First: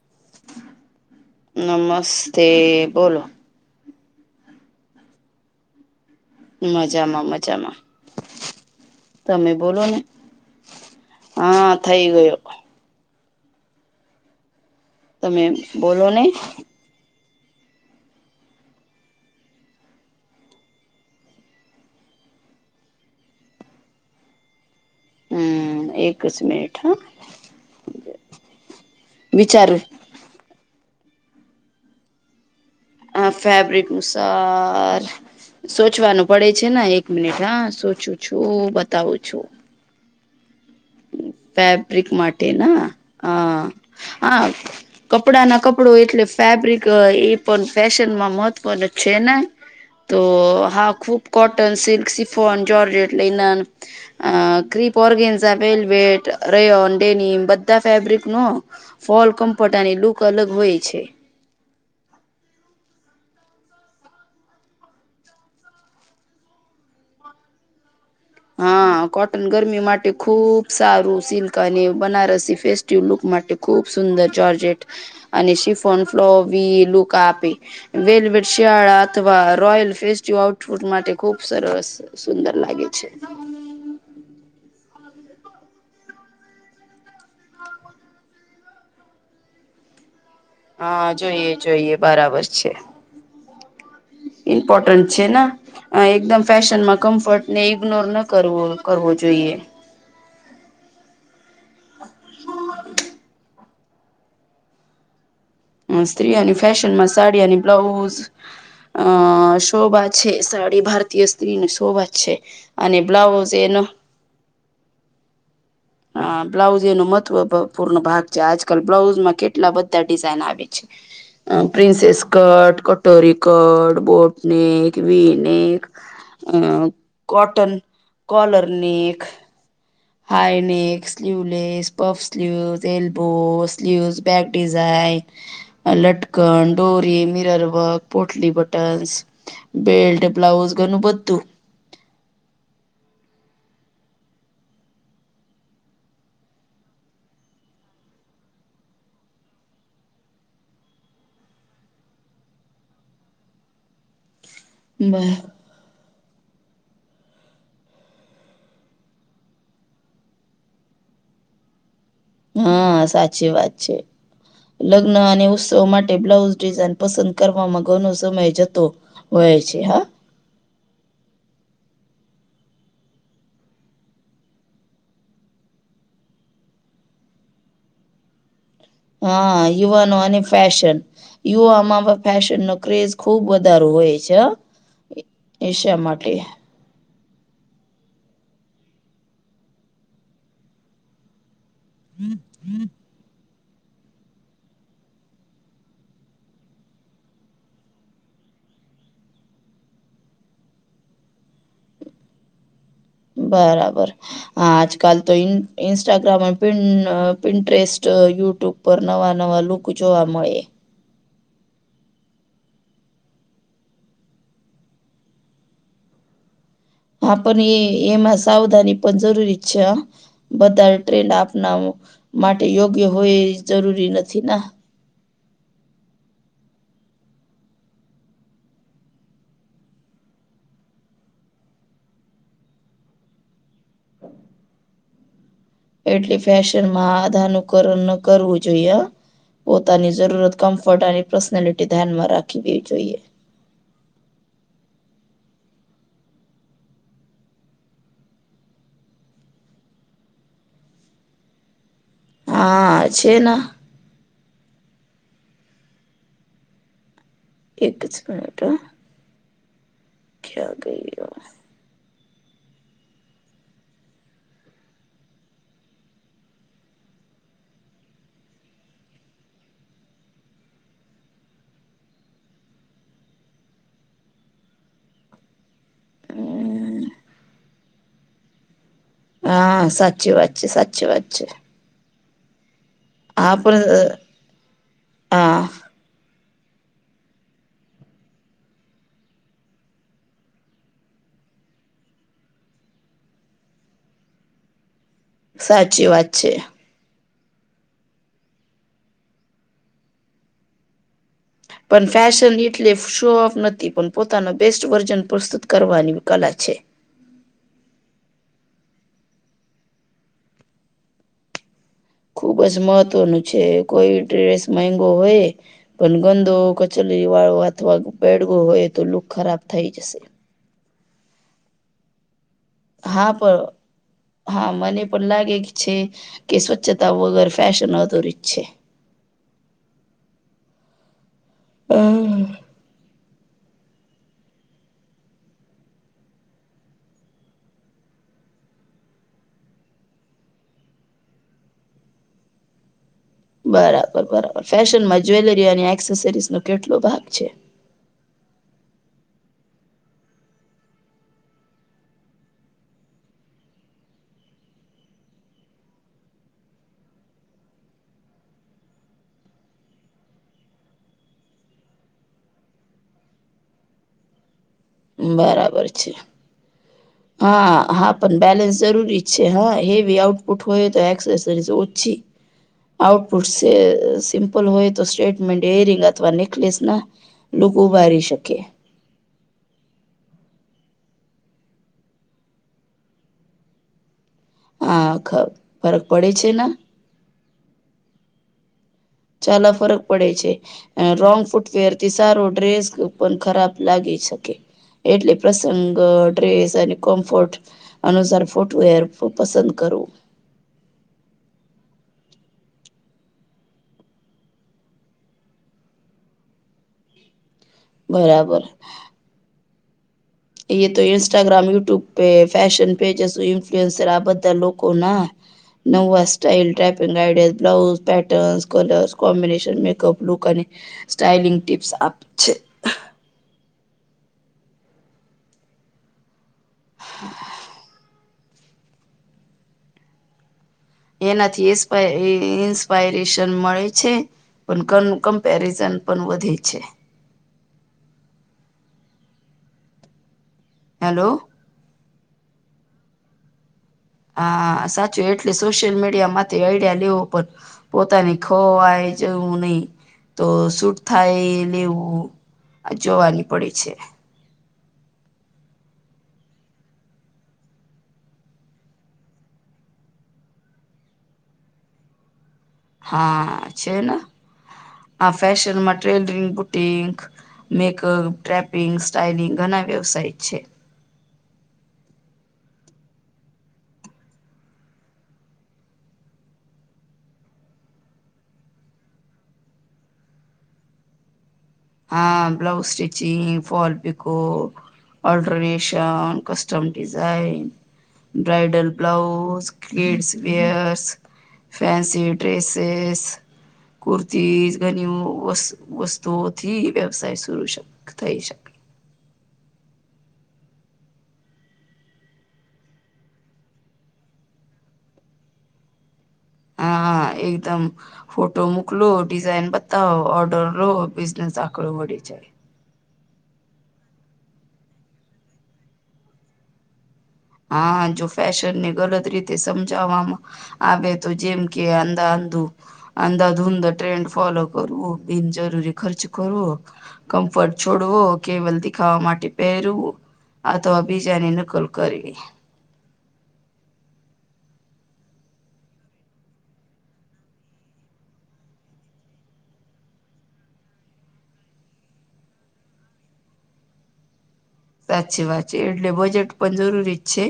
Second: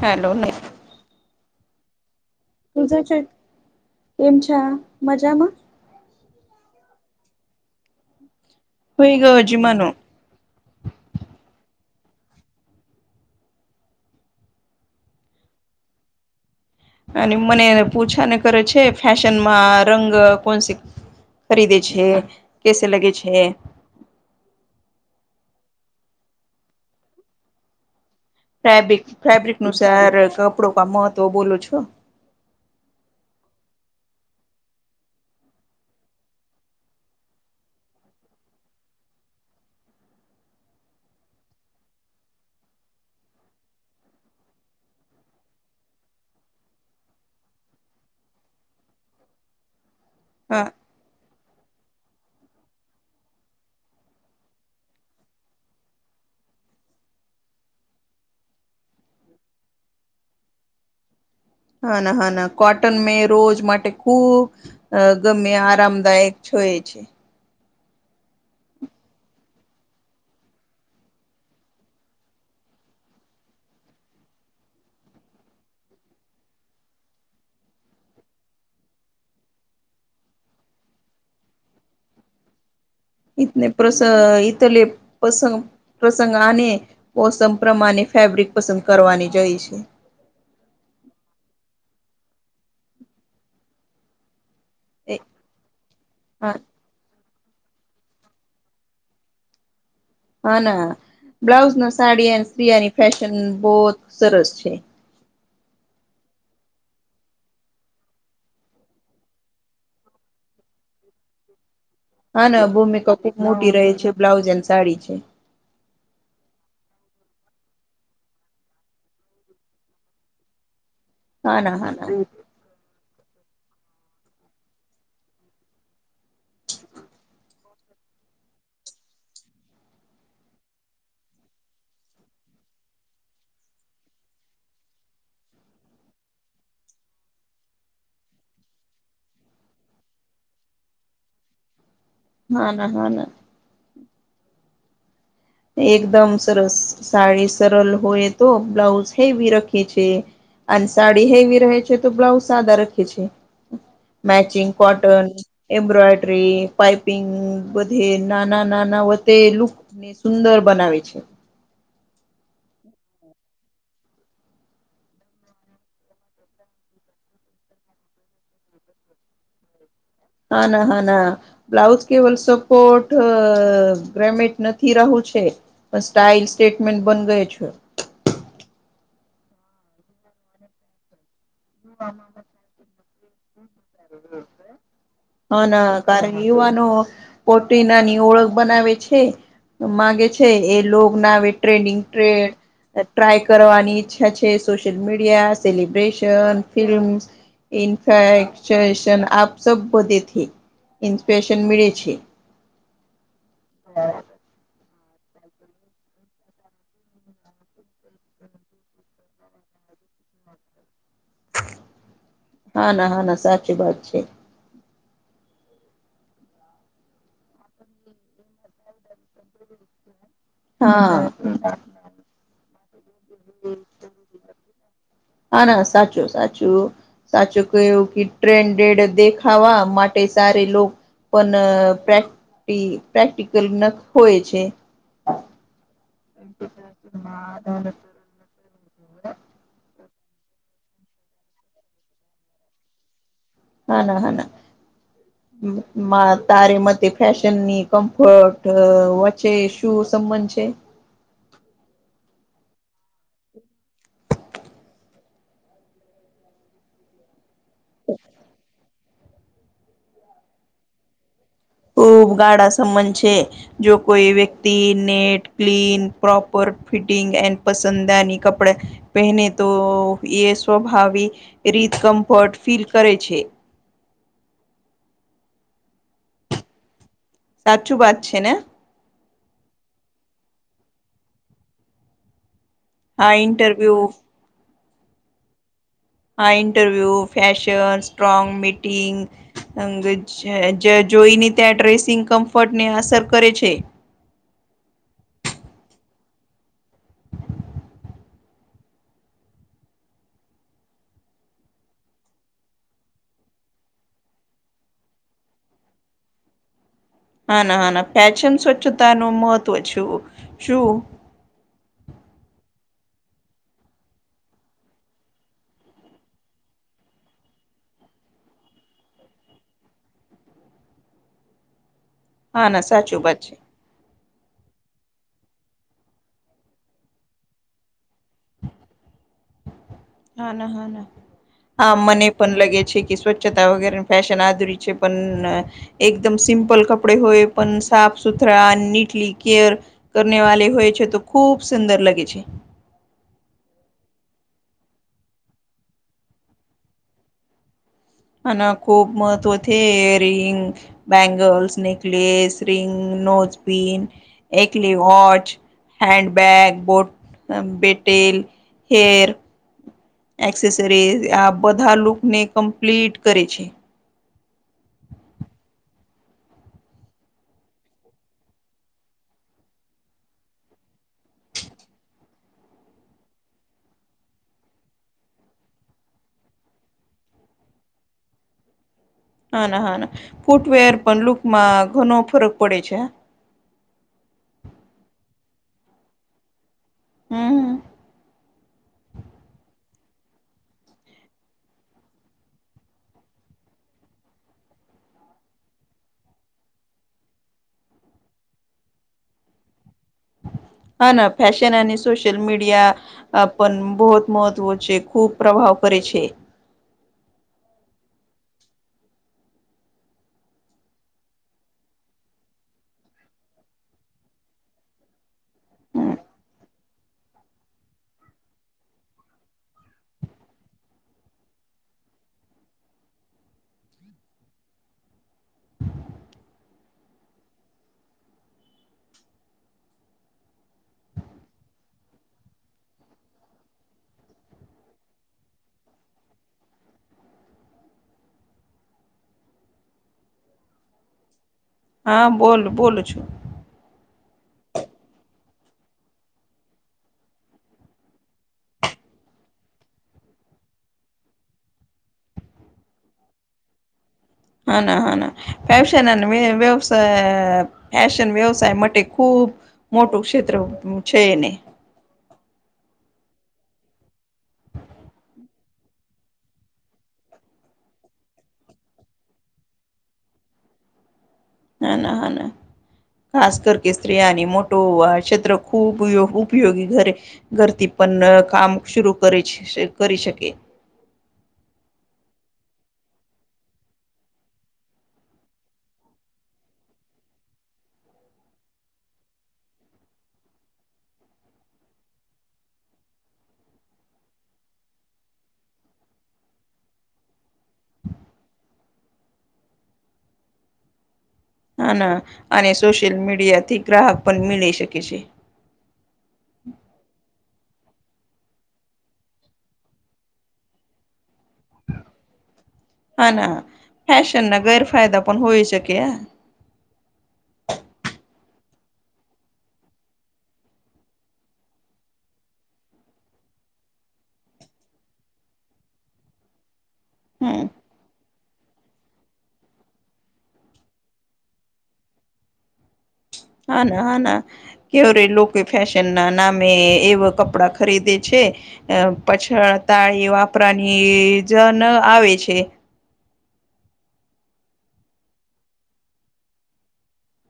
Hello નહી નમસ્ તુજા છે એમછો મજામાં. મજામાં મજામાં હોય ગયો તમે બોલો જીમાનો ને હા થઈ ગયો તમે બોલો ને અને મને પૂછા ને કરે છે ફેશનમાં રંગ કોણ સ ખરીદે છે કસ લગે છે હ એક જ મિનિટ હા ફેબ્રિક ફેબ્રિક વિચારું નુસાર કપડો ક મહત્વ બોલો છો ફેબ્રિકનું સાર સોચવાનું પડે છે ને એક મિનિટ હા સોચું છું બતાવું છું ફેબ્રિક માટે ના હા હા કપડા ના કપડો એટલે ફેબ્રિક એ પણ ફેશનમાં મહત્વ ન છે ને [unintelligible] તો હા ખૂબ cotton, silk, chiffon, georgette, linen crepe ઓર્ગે velvet, rayon, ડેન બધા ફેબ્રિક નો ફલ કમ્પોટની લુક અલગ હોય છે હા ના હા ના કોટન મેં રોજ માટે ખુબ અ ગમે આરામદાયક છોએ છે [inaudible] હા કોટન ગરમી માટે ખુબ સારું સિલ્ક અને બનારસી ફેસ્ટિવ લુક માટે ખૂબ સુંદર ચર્જેટ અને શિફોન ફ્લો બી લુક આપે વેલવેટ શિયાળા અથવા રોયલ ફે આઉટપુટ માટે ખુબ સરસ સુંદર લાગે છે તને પ્રસ તલે પસંગ પ્રસંગ અને મોસમ પ્રમાણે ફેબ્રિક પસંદ કરવાની જઈ છે હા જોઈએ જોઈએ બરાબર છે ઇમ્પોર્ટન્ટ એ છે ને એકદમ હા ફેશનમાં કમ્ફર્ટ ને ઇગ્નોર ન કરવો કરવો જોઈએ હા ના બ્લાઉઝ ના સાડી એ સ્તિયાની ફેશન બહ સરસ છે સ્ત્રીઓની ફેશન માં સાડીની બ્લાઉઝ અ શોભા છે સાડી ભારતીય સ્ત્રી ને શોભા છે હા ના અને ભૂમિકા ખુબ બ્લાઉઝ મોટી એનો રહે છે બ્લાઉઝ અને સાડી છે હા બ્લાઉઝ એનો મહત્વપૂર્ણ ભાગ છે આજકાલ બ્લાઉઝ માં કેટલા બધા ડિઝઇન આવે છે હા ના હા ના પ્રિન્સેસ કટ ટરીકડ, બોટનેક, વનેક અ cotton collar neck high neck, sleeveless, puff sleeves, elbow sleeves, back design લટકન, ડોરી, મિરર વર્ક, પોટલી બટન્સ બેલ્ટ બ્લાઉઝ ઘણું બધું હા ના હા ના એકદમ સરસ સાડી સરલ હોય તો બ્લાઉઝ હેવી રખે છે અને સાડી હેવી રહે છે તો બ્લાઉઝ સાદા રખે છે મેચિંગ કોટન બર એમ્બ્રોયડરી પાઈપિંગ બધે નાના નાના વે લુક ને સુંદર બનાવે છે હા સાચી વાત છે લગ્ન અને ઉત્સવ માટે બ્લાઉઝ ડિઝાઇન પસંદ કરવામાં ઘણો સમય જતો હો છે હા. હા ના હાના. બ્લાઉઝ કેવલ સપોટ ગ્રેમેટ નથી રહું છે. પણ સ્ટાઇલ સ્ટેટમેન્ટ બન ગયો છે. હા યુવાનો અને ફેશન યુવામાં ફેશન નો ક્રેઝ. ખુબ વધાર હોય છે એશિયા માટે. બનો. મોટી નાની ઓળખ બનાવે છે માંગે છે એ લોગ ને આવે ટ્રેડિંગ. [inaudible] ટ્રાય કરવાની ઈચ્છા છે સોશિયલ મીડિયા, સેલિબ્રેશન, ફિલ્મ્સ. ઇનફેક્શશન આપ સબ બધેથી ઈન્સ્પીરેશન મળે છે. બરાબર આજ- કાલ તો ઇન્સ્ટાગ્રામ અને પ્રિન્ટરેસ્ટ યુટ્યુબ પર નવા નવા લુક જો આમ એ હા ના હા ના સાચી વાત છે. હા પણ એ એમાં સાવધાની પણ જરૂરી જ છે હ બધા ટ્રેન્ડ હા આપના માટે યોગ્ય હોય એ જરૂરી નથી ના ના ના સાચું સાચું. સાચું કયુ કે ટ્રેન્ડેડ દેખાવા માટે સારે લો પણ પ્રક્ટિ પ્રેક્ટિકલ નખ હોય છે. એટલે ફેશનમાં આધાનુકરણ ન કરવું જોઈએ હ. પોતાની જરૂરત કમ્ફર્ટ અને પર્સનાલિટી ધ્યાનમાં રાખી દેવી જોઈએ. હા ના હ ના. તારે મતે ફેશન ની કમ્ફર્ટ વચ્ચે શું સંબંધ છે? હા છે ન એક જ મિનિટ હો. [unintelligible] ખૂબ ગાડા સંબંન છેે. જો કોઈ વ્યક્તિ નેટ ક્લીન પ્રોપર ફિટિંગ એ પસંદાની કપડા પહેને તો એ સ્વભાવી રીતે કમ્ફર્ટ ફીલ કરે છે. અ. સાચુ બાત છે ને? હા સાચી વાત છે સાચી વાત છે. આ ઇન્ટરવ્યુ હા પણ હ. હ ઇન્ટરવ્યુ ફેશન સ્ટ્રોંગ મીટિંગ. અંગ જોઈને ત્યાં ડ્રેસિંગ કમ્ફર્ટને અસર કરે છે. સાચી વાત છે. પણ ફેશન એટલે શો ઓફ નથી પણ પોતાનો બેસ્ટ વર્ઝન પ્રસ્તુત કરવાની કલા છે. હા ના હા ના ફેશન સ્વચ્છતા ન મહત્વ છે શું ખુબ જ મહત્વનું છે કોઈ ડ્રેસ મંઘો હોય પણ ગંદો કચરી વાળો અથવા બેડગો હોય તો લુક ખરાબ થઈ જશે. હા ના સાચું હા વાત છે પણ. હા મને પણ લાગે છે કે સ્વચ્છતા વગર ફેશન અધુરી જ છે. હા ના હા ના હા મને હમ પણ લાગે છે કે સ્વછ તા વગર ફશન આધુરી છે પણ એકદમ સિમ્પલ કપડે હોય પણ સાફ સુથરા અને નીટલી કેયર કરવા વાલે હોય છે તો ખુબ સુંદર લાગે છે. બરાબર બરાબર ફેશનમાં જ્વેલરી અને એક્સેસરીસ ન કેટલો ભાગ છે? હ ખૂબ મહત્વ છે earring bangles necklace ring nose pin એકલી વોચ. હેન્ડબ બેગ બોટ બેટલ હેર એક્સેસરીઝ આ બધા લુક ને કમ્પ્લીટ કરે છે. બરાબર છે. હા હા પણ બેલેન્સ જરૂરી છે હા હેવી આઉટપુટ હોય તો એક્સસરી ઓછી આઉટપુટ સિમ્પલ હોય તો સ્ટેટમેન્ટ યરરિંગ અથવા નેકલેસ ના લૂક ઉભારી શકે. હા ના હા ના ફૂટવેર પણ લુકમાં ઘણો ફરક પડે છે. હ ખ ફરક પડે છે ને હમ ચલા ફરક પડે છે. રોંગ ફૂટવેર થી સારો ડ્રેસ પણ ખરાબ લાગી શકે એટલે પ્રસંગ ડ્રેસ અને કોમ્ફર્ટ અનુસાર ફોટું હર પસંદ કરું. હા ના ફેશન અને સોશિલ મીડિયા પણ બહુત મહત્વ છે ખૂબ પ્રભાવ કરે છે. બરાબર. એ તો ઇન્સ્ટાગ્રામ યુટ્યુબ પે ફેશન પે જે ઇન્ફ્લુઅન્સર આ બધા લોકો ના નવવા style ટ્રેપિંગ idea blouse patterns colours combination makeup look અને સ્ટાઈલિંગ ટિપ્સ આપ છે. [unintelligible] એનાથી ઇન્પ ઇન્સ્પાયરેશન મળે છે. પણ કમ્પેરિઝન પણ વધે છે. હેલો હા બોલ બોલું છું. હા સાચું એટલે સોશિયલ મીડિયા માંથી આઈડિયા લેવો પણ પોતાની ખોવાય જવું નહી તો સુૂટ થાય લેવું જોવાની પડે છે. હા ના હા ના ફવશન વ્યવસાય ફેશન વ્યવસાય માટે ખુબ મોટું ક્ષેત્ર છે એને હા છે ને આ ફેશનમાં ટટેલરિંગ બુટંગ મેકઅપ ટ્રેપિંગ સ્ટાઈલિંગ ઘણા વ્યવસાય છે. ના ના હ ના. ખાસ કર સ્ત્રીિયાની મોટો ક્ષેત્ર ખૂબ ઉપયોગી ઘરે ઘરથી પણ કામ શરુ કરી કરી શકે હા blouse stitching fall pico alteration custom design bridal blouse kids wears fancy dresses kurti ઘણી વસ્ વસ્તુ થી વ્યવસાય થઈ શકે હ ના અને સોશિયલ મીડિયા થી ગ્રાહક પણ મેળ શકે છે. હા એકદમ ફોટો મોકલો ડિઝાઇન બતાવ ઓર્ડર લો બિઝનેસ આકળ મળી જાય. હા ના ફેશન ના ગેરફાયદા પણ હોઈ શકે હ હા જો ફેશન ને ગલત રીતે સમજાવવામાં આવે તો જેમ કે અંધા અંધુ અંધાધૂંધ ટ્રેન્ડ ફોલો કરવું બિનજરૂરી ખર્ચ કરું હમ કમ્ફર્ટ છોડવો કેવલ દીખાવા માટે પહેરવું અથવા બીજાની નકલ કરવી હના હના કેવરે લોકો ફેશન ના નામે એવા કપડાં ખરીદે છે. અ પછળ તાળી વાપરાની જન આવે છે. સાચી વાત છે એટલે બજેટ પણ જરૂરી જ છે.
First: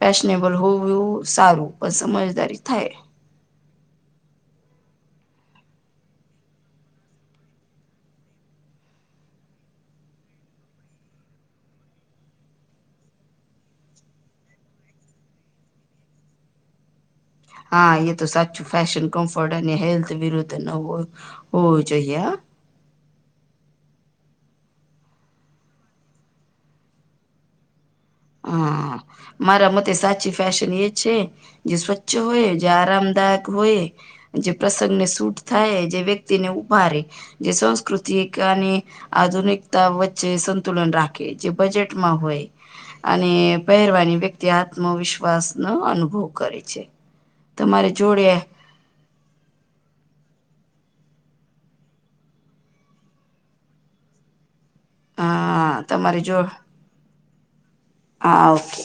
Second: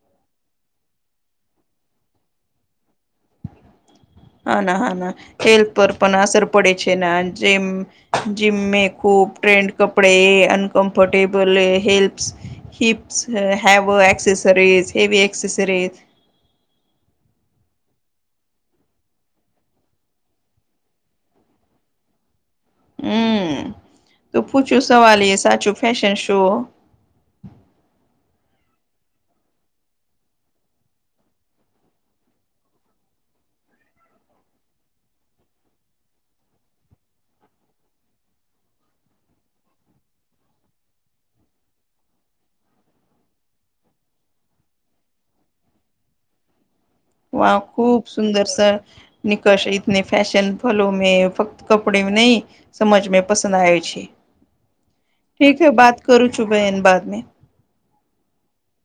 ફેશનેબલ હોવું એવું સારું પણ સમજદારી થાય. હા ના હા ના હેલ્થ પર પણ અસર પડે છે જેમ જીમ મે ખૂબ ટ્રેન્ડ કપડે uncomfortable helps hips have accessories heavy accessories હા એ તો સાચું ફેશન કમ્ફર્ટ અને હેલ્થ વિરુદ્ધ ન હોવું જોઈએ હમ તો પૂછુ સવાલ એ સાચું ફેશન શો હા મારા મતે સાચી ફેશન એ છે જે સ્વચ્છ હોય જે આરામદાયક હોય જે પ્રસંગને સૂટ થાય જે વ્યક્તિને ઉભાારે જે સંસ્કૃતિક અને આધુનિકતા વચ્ચે સંતુલન રાખે જે બજેટમાં હોય અને પહેરવાની વ્યક્તિ આત્મવિશ્વાસ નો અનુભવ કરે છે વા તમારે ખુબ જોડે સુંદરસર નિકષ એતને ફેશન ફલો મે ફક્ત કપડે નિઇ સમજ મે પસંદ આવેય છે ઠીક હે હા બાત તમારી કરું જો છું બહેન બાદ મે હા ઓકે